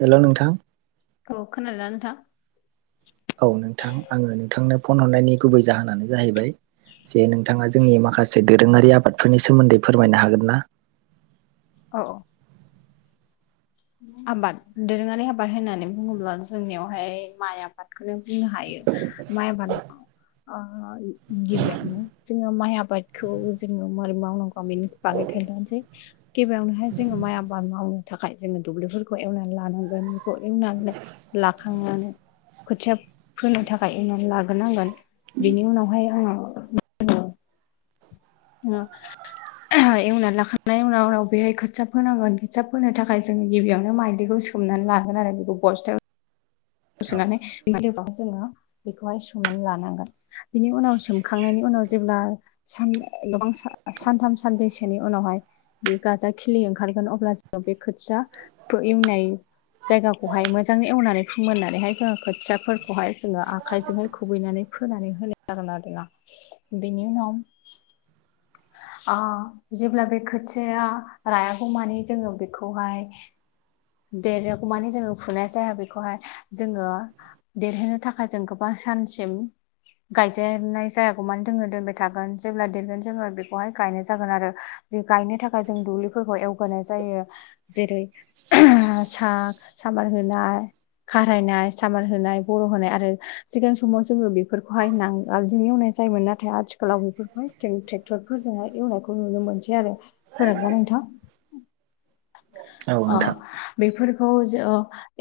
हेल' नोंथां! औ खोनादों ना नोंथां? औ नोंथां आङो नोंथांनो फन हरनायनि गुबै जाहोनानो जाहैबाय जे नोंथाङा जोंनि माखासे दोरोङारि आबादफोरनि सोमोन्दै फोरमायनो हागोन ना? ओऔ आबाद दोरोङारि आबाद होननानै बुङोब्ला जोंनियावहाय माइ आबा आबादखौनो बुंनो हायो माइ आबादाव ओं गिबियावनो जोङो माइ आबादखौ जोङो माबोरै मावनांगौ बेनि बागै खोनथासै गिबियावनोहाय जोङो माइ आबाद मावनो थाखाय जोङो दुब्लिफोरखौ एवनानै लानांगोन बेखौ एवनानै लाखांनानै खोथिया फोनो थाखाय एवना लाग्रोनांगोन बिनि उनावहाय आङो ओं एवनानै लाखांनायनि उनाव उनाव बेहाय खोथिया फोनांगोन खोथिया फोनो थाखाय जोङो गिबियावनो माइलिखौ सो दुमनानै लागोन आरो बेखौ बस्थायाव सोनानै बे जोङो बेखौहाय सोमनानै लानांगोन। बिनि उनाव सोमखांनायनि उनाव जेब्ला सान गोबां सान-सानथाम सानब्रैसोनि उनावहाय बे गाजा खिलि ओंखारगोन अब्ला जोङो बे खोथियाखौ एवनाय जायगाखौहाय मोजाङै एवनानै मोननानैहाय जोङो खोथियाफोरखौहाय जोङो आखाइजोंहाय खुबैनानै फोनानै होनाय जागोन आरोना। बेनि उनाव आं जेब्ला बे खोथिाया रायागौ मानि जोङो बेखौहाय देराव माने जोङो फुनाय जाया बेखौहाय जोङो देरहोननो थाखाय जों गोबां सानसिम गायजेननाय जायागौ मानो जोङो दोनबाय थागोन जेब्ला देरगोन जेब्ला बेखौहाय गायनाय जागोन आरो जे गायनो थाखाय जों दुब्लिफोरखौ एवगोनाय जायो जेरै सा- सामार होनाय खारायनाय सामार होनाय बर' होनाय आरो सिगां समाव जोङो बेफोरखौहाय नांगाबजों एवनाय जायोमोन ना नाथाय आथिखालाव बे ट्रेक्टरफोरजोंफोरजोंहाय एवनायखौ नुनो मोनसै आरो। खोनादों ना नोंथां? औ अ नोंथां बेफोरखौ ज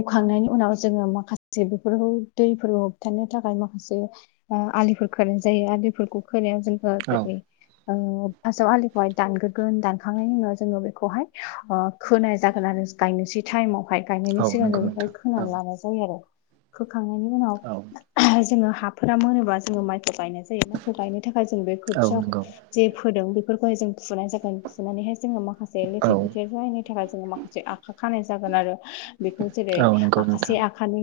एवखांनायनि उनाव जोङो माखासे बेफोरखौ दै होबथानो थाखाय माखासे आलिफोर खोनाय जायो आलिफोरखौ खोनायाव जेनबा औ दिै फार्स्टआव आलिखौहाय दानग्रोगोन दानखांनायनि उनाव जोङो बेखौहाय खोनाय जाग ोन आरो गायनोसै टाइमावहाय औ गायनायनि सिगां नंगौ जों बेखौाय नोंथां औ खोनानै लानाय जायो आरो। होोखांनायनि उनाव औ जोङो हाफोरा मोनोबा जोङो माइखौ गायनाय जायो माइखौ गायनो थाखाय जों बे औ खोथियाव नंगौ जे फोदों बेफोरखौहाय जों फुनाय जागोन फुनानैहाय जोङो माखासे औ लेथेर फेथेर जायैनि थाखाय जोङो माखासे मोन आखा खानाय जागोन आरो बेखौ जेरै औ नंगौ नोंथां आखाासे आखानै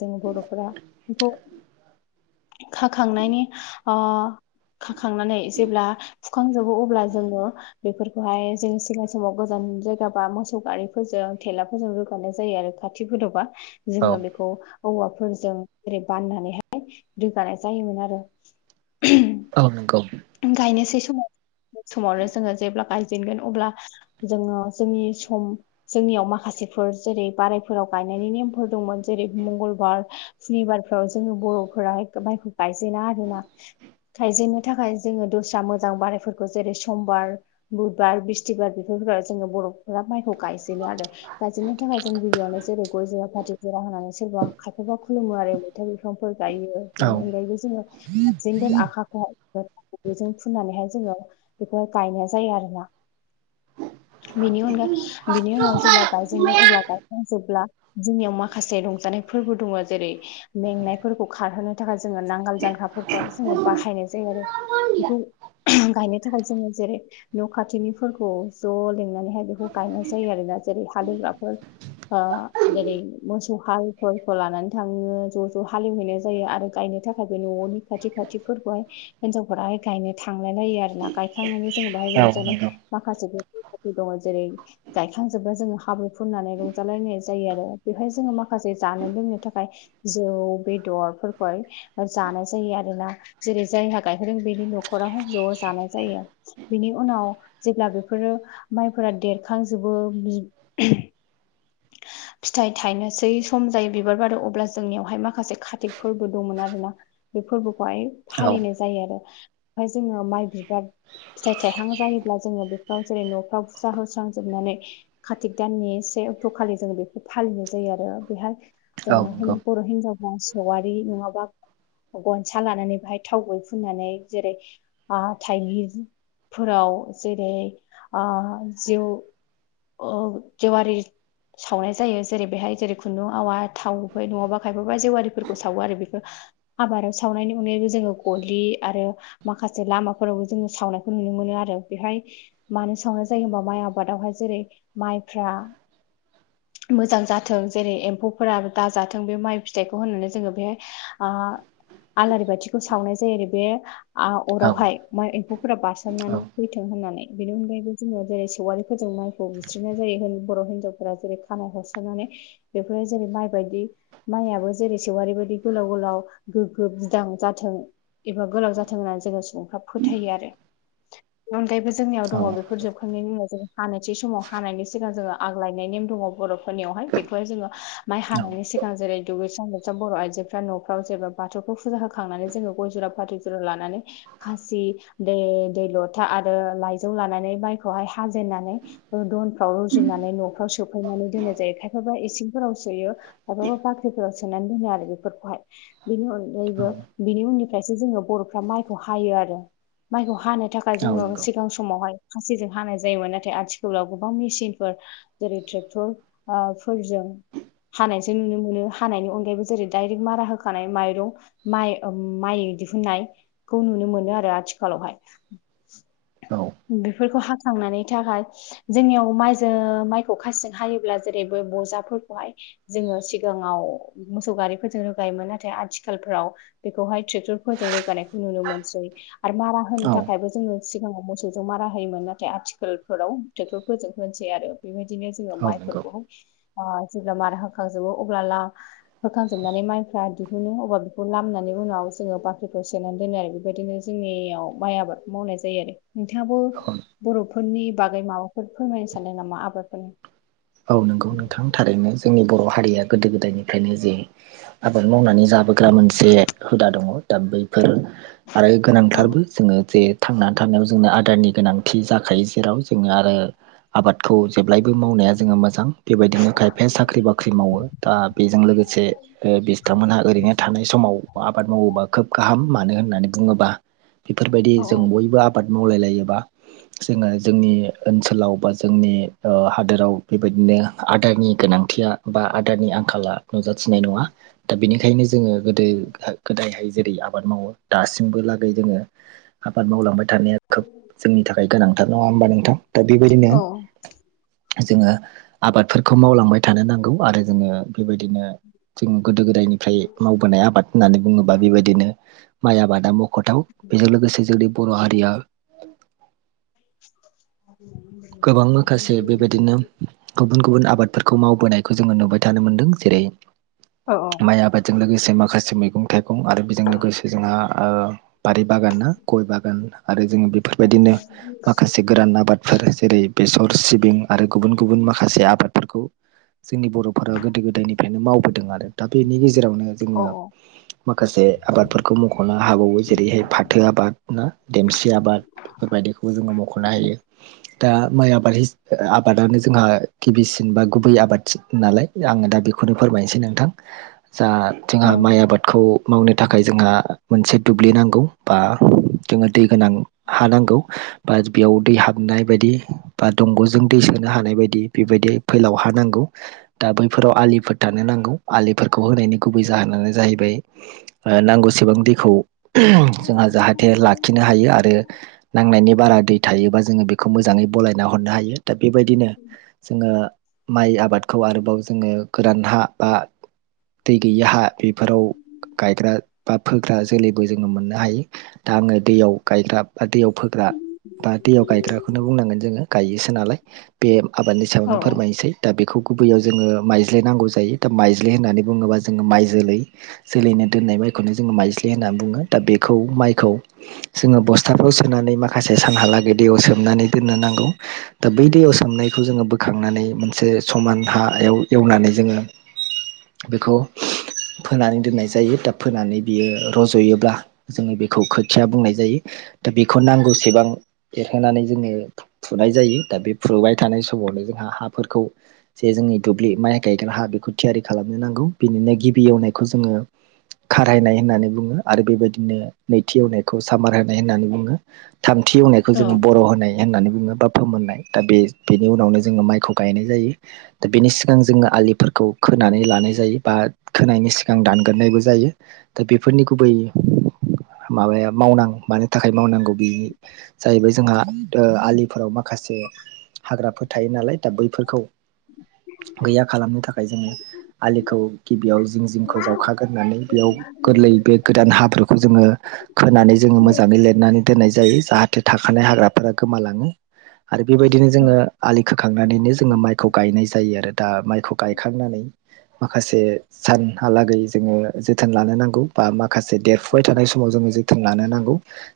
जों बर'फोरा बेखौ खाखांनायनि आ खाखांनानै जेब्ला फुखांजोबो अब्ला जोङो बेफोरखौहाय जोंो सिगां समाव गोजान जायगा बा मोस सौगारिफोरजों थेलाफोरजों रोगानाय जायो आरो खाथिफोरदावबा। औ जोङो बेखौ औवाफोरजों ेरै बाननानैहाय रोगानाय जायोमोन आरो। [unintelligible] औ नंगौ। गायनोसै समाव समावनो जोङो जेब्ला गायजेनगोन अब्ला जोङो जोंनि सम जोंनियाव माखासेफोर जेरै बारायफोराव गायनायनि नेमफोर दंमोन जेरै मंगलबार फनिबारफोराव जोङो बर'फोरा माइखौ गायजेना आरो ना गायजेननो थाखाय जोङो दस्रा मोजां बारायफोरखौ जेरै समबार बुधबार बिस्थिबार बेफोरफोरखौ जोङो बर'फोरा माइखौ गायजेनो आरो। गायजेननि थाखाय जों गिबियावनो जेरै गय जा पार् जरा होनानै सोरबा खायफाबा खुलुमो आरो। फिथाइ बिफांफोर गायो औ बेनि अनगायैबो जोङो जेंगोन आखााइखौन बबेजों फुननानैहाय जोङो बेखौहाय गायनाय जायो आरो ना। बेनि अना नंगौ बिनि उनाव जेब्ला गायजेनोन अब्ला गायखां जोबब्ला जोंनियाव माखासे रंजानाय फोरबो दङ जेरै मेंनायफोरखौ खारहोनो थाखाय जोङो नांगाल जांग्राफोरखौहाय जोङो बाहायनाय जायो आरो। बेखौ गायनो थाखाय जोङो जेरै न' खाथिनिफोरखौ ज' लिंनानैहाय बेखौ गायनाय जायो आरोोना जेरै हालेवग्राफोर जेरै मोसौ हालफोरखौ लानानै थाङो ज' ज' हालेवहैनाय जायो आरो गायनो थाखाय थाखाय न'नि खाथि खाथिफोरखौहाय हिनजावफोराहाय गायनो थांलाय लायो आरो ना गायखांनानै जोङो बाहाय औ नंगौ औ रंजानाय माखासे गो दङ जेरै गायखांजोबा जोङो हाब्रु फुननानै रंजालायनाय जायो आरो बेवहाय जोङो माखासे जानो लोंनो थाखाय जौ बेदरफोरखौहाय जानाय जायो आरोोना जेरै जायहा गायहेरदों बेनि न'खरावहाय ज' जानाय जायो आरो। बेनि उनाव जेब्ला बेफोरो माइफोरा देरखांजोबो [unintelligible] [unintelligible] फिथाइ थायनोसै सम जायो बिबार बारो अब्ला जोंनियावहाय माखासे कातिक फोरबो दंमोन आर ना। बे फोरबोखौहाय फालिनाय जायो आरो ओमफ्राय जोङो माइ बिबार फिथाइ थाइहां जायोब्ला जोङो बेफोराव जेरै न'फ्राव हुस्रा हुस्रांजोबनानै कार्तिक दाननि से अक्ट' खालि जों बेखौ फालिनाय जायो आरो बेहाय औ जोङो नंगौ बर' हिनजावफा सेवारि नङाबा गनसा लानानै बेहाय थाव गै फुननानै जेरै थाइगिरफोराव जेरै जेउ अ जेवारि सावनाय जायो जेरै बेहाय जेरै खुन्दुं आवा थाव नङाबा खायफाबा जेवारिफोरखौ सावो आरो बेफोर आबादाव सावनायनि अनगायैबो जोङो गय दुब्लि आरो माखासे लामाफोरावबो जोङो सावनायखौ नुनो मोनो आरो बेहाय मानो संनाय जायो होनबा माइ आबादावहाय जेरै माइफ्रा [inaudible] मोजां जाथों जेरै एम्फौफोरा आरो दाजाथों बे माइ फिथाइखौ होननानै जोङो बेहाय ओ आलारि बाथिखौ सावनाय जायो आरो बे आ औ अरावहाय माइ एम्फौफोरा औ बारसाननानै थैथों होननानै बेनि अनगायैबो जोङो जेरै सेवारि फोजावनाय बुस्रिनाय जायो बर' हिनजावफोरा जेरै खानाइ हरसारनानै बेफोरो जेरै माइ बायदि माइयाबो जेरै सवारि बायदि गोलाव गोलाव गोग्गो बिदां जाथों एबा गोलाव जाथों होननानै जोङो सुबुंफ्रा फोथायो आरो बेनि अनगायैबो जोंनियाव दङ बेफोर जोब फोरनि उनाव जो हानोसै समाव हानायनि सिगां जोङो आग लायनाय नेम दङ बर'फोरनियावहाय बेखौहाय जोङो माइ हानायनि सिगां जेरै दुगैस्रां लोबस्रां बर' आइजोफ्रा न'फ्राव जेबा बाथौखौ फुजा होखांनानै जोङो गय जरा फाथै जरा लानानै खासि दै दै लथा आरो लाइजौ लानानै माइखौहाय हाजेननानै दनफ्राव रुजुनानै नफ्राव सोफैनानै दोननाय जायो खायफाबा इसिंफोराव सोयो गावबा गाव बाख्रिफोराव सोनानै दोनो आरो बेफोरखौहाय बेनि अनगायैबो बिनि उननिफ्रायसो जोङो बर'फ्रा माइखौ हायो आरो माइखौ हानो थाखाय जोङो सिगां समावहाय खासिजों हानाय जायोमोन नाथाय आथिखालाव गोबां मिसिनफोर जेरै ट्रेक्टर ओ फोरजों हानायसो नुनो मोनो हानायनि अनगायैबो जेरै डाइरेक्ट मारा होखानाय माइरं माइ ओम माइ दिहुननायखौ नुनो मोनो आरो आथिखालावहाय औ बेफोरखौ हाखांनानै थाखाय जोंनियाव माइजो माइखौ खासिजों हायोब्ला जेरै बे बजाफोरखौहाय जोङो सिगाङाव मोसौ गारिफोरजों रोगायोमोन नाथाय आथिखालफोराव बेखौहाय ट्रेक्टरफोरजों रोगानायखौ नुनो मोनसै आरो मारा होनो थाखायबो जोङो सिगाङाव मोसौ मोसौजों मारा होयोमोन नाथाय आथिखालफोराव टेक्टरफोरजों होनसै आरो बेबायदिनो जोङो औ नंगौ माइफोरखौ ओ जेब्ला मारा होखांजोबो अब्ला ला होखांजोबनानै माइफ्रा दिहुनो अब्ला बेखौ लामनानै उनाव जोङो बाख्रिखौ सोनानै दोनो आरो बेबायदिनो जोंनियाव माइ आबादखौ मावनाय जायो आरो नोंथाङाबो औ बर'फोरनि बागै माबाफोर फोरमायनो सानदों नामा आबादफोरनि औ नंगौ नोंथां थारैनो जोंनि बर' हारिया गोदो गोदायनिफ्रायनो जे आबाद मावनानै जाबा लाबोग्रा मोनसे हुदा दङ दा बैफोर आरो औ गोनांथारबो जोङो जे थांनानै थानायाव जोंनो आदारनि गोनांथि जाखायो जेराव जों आरो आबादखौ जेब्लायबो मावनाया जोङो मोजां बेबायदिनो खायफाया साख्रि बा ख्रि मावो दा बेजों लोगोसे ए बिसथांमोनहा ओरैनो थानाय समाव आबाद मावोबा खोब गाहाम मानो होननानै बुङोब्ला बिफोरबायदि औ जों बयबो आ बाद मावलाय लायोबा जोङो जोंनि ओनसोलाव बा जोंनि ओ हादोराव बेबायदिनो आदारनि गोनांथिया बा आदारनि आंखाला नुजाथिनाय नङा दा बिनिखायनो जोङो गोदो गोदायहाय जेरै आबाद मावो दासिमबो लागै जोङो आबाद मावलांबाय थानाया खोब जोंनि थाखाय गोनांथार नङा होमबा नोंथां दा बेबायदिनो औ जोङो आबादफोरखौ मावलांबाय थानो नांगौ आरो जोङो बेबायदिनो जों गोदो गोदायनि फ्राय मावबोनाय आबाद होननानै बुङोबा बेबायदिनो माइ आबादा म खथाव बेजों लोगोसे जोंनि बर' हारिया [unintelligible] गोबां माखासे बेबायदिनो गुबुन गुबुन आबादफोरखौ मावबोनायखौ जोङो नुबाय थानो मोनदों जेरै औ माइ आबाद जों लोगोसे माखासे मैगं थाइगं आरो बेजों लोगोसे जोंहा ओ बारि बागान ना गय बागान आरो जोङो बेफोरबायदिनो माखासे गोरान आबादफोर जेरै बेसर सिबिं आरो गुबुन गुबुन माखासे आबादफोरखौ जोंनि बर'फोरा गोदो गोदायनिफ्रायनो मावबोदों आरो दा बेनि गेजेरावनो औ जोङो माखासे आबादफोरखौ मख'नो हाबावो जेरैहाय फाथो आबाद ना देमसि आबाद बेफोरबायदिखौबो जोङो मख'नो हायो। दा माइ आबाद हिस आबादानो जोंहा गिबिसिन बा गुबै आबाद थि नालाय। आङो दा बेखौनो फोरमायनोसै नोंथां। जा थिं [unintelligible] माइ आबादखौ मावनो थाखाय जोंहा मोनसे दुब्लि नांगौ बा जोङो दै गोनां हा नांगौ। बा बेयाव दै हाबनाय बायदि बा दंग'जों दै सोनो हानाय बायदि बेबायदि फैलाव हा नांगौ। दा बैफोराव आलिफोर दाननो नांगौ। आलिफोरखौ होनायनि गुबै जाहोनानो जाहैबाय ओ नांगौसेबां दैखौ [unintelligible] जोंहा जाहाथे लाखिनो हायो आरो नांनायनि बारा दै थायोबा जोङो बे खौ मोजाङै बलायना हरनो हायो दा बेबायदिनो जोङो माइ आबादखौ आरोबाव जोङो गोरान हा बा दै गैयि हा बेफोराव गायग्रा बा फोग्रा जोलैबो जोङो मोननो हायो। दा आङो दैयाव गायग्रा बा दैयाव फोग्रा बा दैयाव गायग्राखौनो बुंनांगोन जों [unintelligible] गायोसो नालाय बे आबादनि औ सायावनो फोरमायनोसै। दा बेखौ गुबैयाव जोङो माइज्लि नांगौ जायो दा माइज्लि होननानै बुङोबा जोङो माइ जोलै जोलैनो दोननाय माइखौनो जोङो माइज्लि होननानै बुङो दा बेखौ माइखौ जोङो बस्थाफ्राव सोनानै माखासे सानहालागै दैयाव सोमनानै दोननो नांगौ। दा बै दैयाव सोमनायखौ जोङो बोखांनानै मोनसे समान हायाव एवनानै जोङो बेखौ फोनानै दोननाय जायो। दा फोनानै बियो रज'योब्ला जोङो बेखौ खोथिया बुंनाय जायो। दा बेखौ नांगौसेबां फोनानै जोङो फुनाय जायो। दा बे फुबाय थानाय समावनो जोंहा हाफोरखौ जे जोंनि दुब्लि माइ गायग्रा हा बेखौ थियारि खालामनो नांगौ। बिनिनो गिबि एवनायखौ जोङो खारायनाय होननानै बुङो आरो बेबायदिनो नैथि एवनायखौ सामार होनाय होननानै बुङो। थामथि एवनायखौ जोङो बर' होनाय होननानै बुङो बा फोमोननाय। दा बे बेनि उनावनो जोङो माइखौ गायनाय जायो। दा बेनि सिगां जोङो आलिफोरखौ खोनानै लानाय जायो बा खोनायनि सिगां दानगोरनायबो जायो। दा बेफोरनि गुबै माबाया मावनां मानि थाखाय मावनांगौ बि जाहैबाय जोंहा ओ आलिफोराव माखासे हाग्राफोर थायो नालाय दा बैफोरखौ गैया खालामनो थाखाय जोङो आलिखौ गिबियाव जिं जिंखौ जावखागोरनानै बेयाव गोरलै बे गोदान हाब्रुखौ जोङो खोनानै जोङो मोजाङै लेरनानै दोननाय जायो। जाहा थे थाखानाय हाग्राफोरा गोमालाङो आरो बेबायदिनो जोङो आलि खोखांनानैनो जोङो माइखौ गायनाय जायो आरो दा माइखौ गायखांनानै माखासे सानहालागै जोङो जोथोन लानो नांगौ बा माखासे देरफुबाय थानाय समाव जोङो जोथोन लानो नांगौ।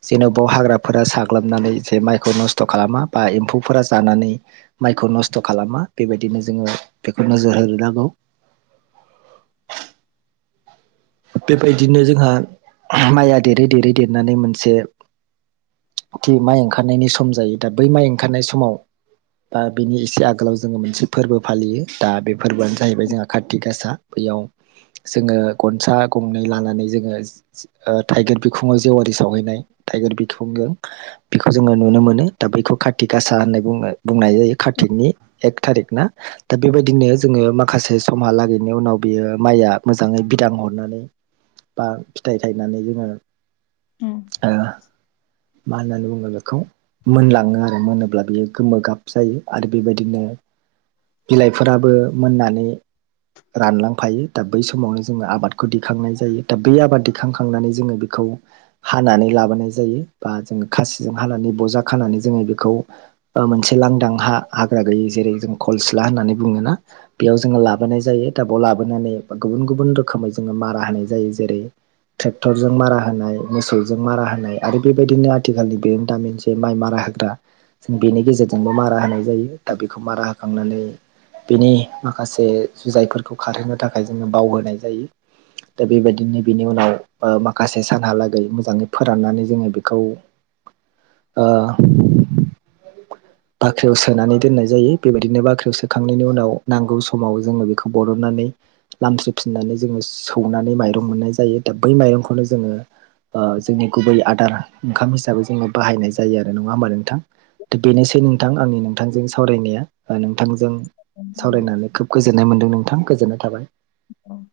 जेन'बाव हाग्राफोरा साग्लोबनानै जे माइखौ नस्थ' खालामा बा एम्फौफोरा जानानै माइखौ नस्थ' खालामा। बेबायदिनो जोङो बेखौ नोजोर होनो नांगौ। बेबायदिनो जोंहा माइया देरै देरै देरनानै मोनसे थि माइ ओंखारनायनि सम जायो। दा बै माइ ओंखारनाय समाव आ बिनि एसे आगोलाव जोङो मोनसे फोरबो फालियो। दा बे फोरबोआनो जाहैबाय जोंहा काति गासा। बैयाव जोङो गनसा गंनै लानानै जोङो ओ थाइगिर बिखुङाव जेवारि सावहैनाय थाइगिर बिखुंजों बेखौ जोङो नुनो मोनो। दा बैखौ कातिक गासा होननाय बुङो बुंनाय जायो कातिकनि। एक थारिक ना। दा बेबायदिनो जोङो माखासे समहालागैनि उनाव बियो माइया मोजाङै बिदां हरनानै बा फिथाइ थायनानै जोङो ओ मा होननानै बुङो बेखौ मोनलाङो आरो मोनोब्ला बियो गोमो गाब जायो आरो बेबायदिनो बिलाइफोराबो मोननानै रानलांफायो दा बै समावनो जोङो आबादखौ दिखांनाय जायो दा बे आबाद दिखांखांनानै जोङो बेखौ हानानै लाबोनाय जायो बा जोङो खासिजों हानानै बजा खानानै जोङो बेखौ मोनसे लांदां हा हाग्रा गैयि जेरै जों खलस्ला होननानै बुङोोना बेयाव जोङो लाबोनाय जायो द बेयाव लाबोनानै गुबुन गुबुन रोखोमै जोङो मारा होनाय जायो जेरै ट्रेक्टरजों मारा होनाय मोसौजों मारा होनाय आरो बेबायदिनो आथिखालनि बेजों दामसे बे माइ मारा होग्रा जों बेनि गेजेरजोंबो मारा होनाय जायो दा बेखौ मारा होखांनानै बेनि माखासे जुजाइफोरखौ खारहोनो थाखाय जोङो बावहोनाय जायो दा बेबायदिनो बेनि उनाव माखासे सानहालागै मोजाङै फोराननानै जोङो बेखौ ओ बाख्रियाव सोनानै दोननाय जायो बेबायदिनो बाख्रियाव सोखांनायनि उनाव नांगौ समाव जोङो बेखौ बरननानै लामस्रिफिननानै जोङो सौनानै माइरं मोननाय जायो दा बै माइरंखौनो जोङो जोंनि गुबै आदार ओंखाम हिसाबै जोङो बाहायनाय जायो आरो नङा होमबा नोंथां बेनोसै नोंथां आंनि नोंथांजों सावरायनाया नोंथांजों सावरायनानै खोब गोजोन्नाय मोनदों नोंथां गोजोननाय थाबाय औ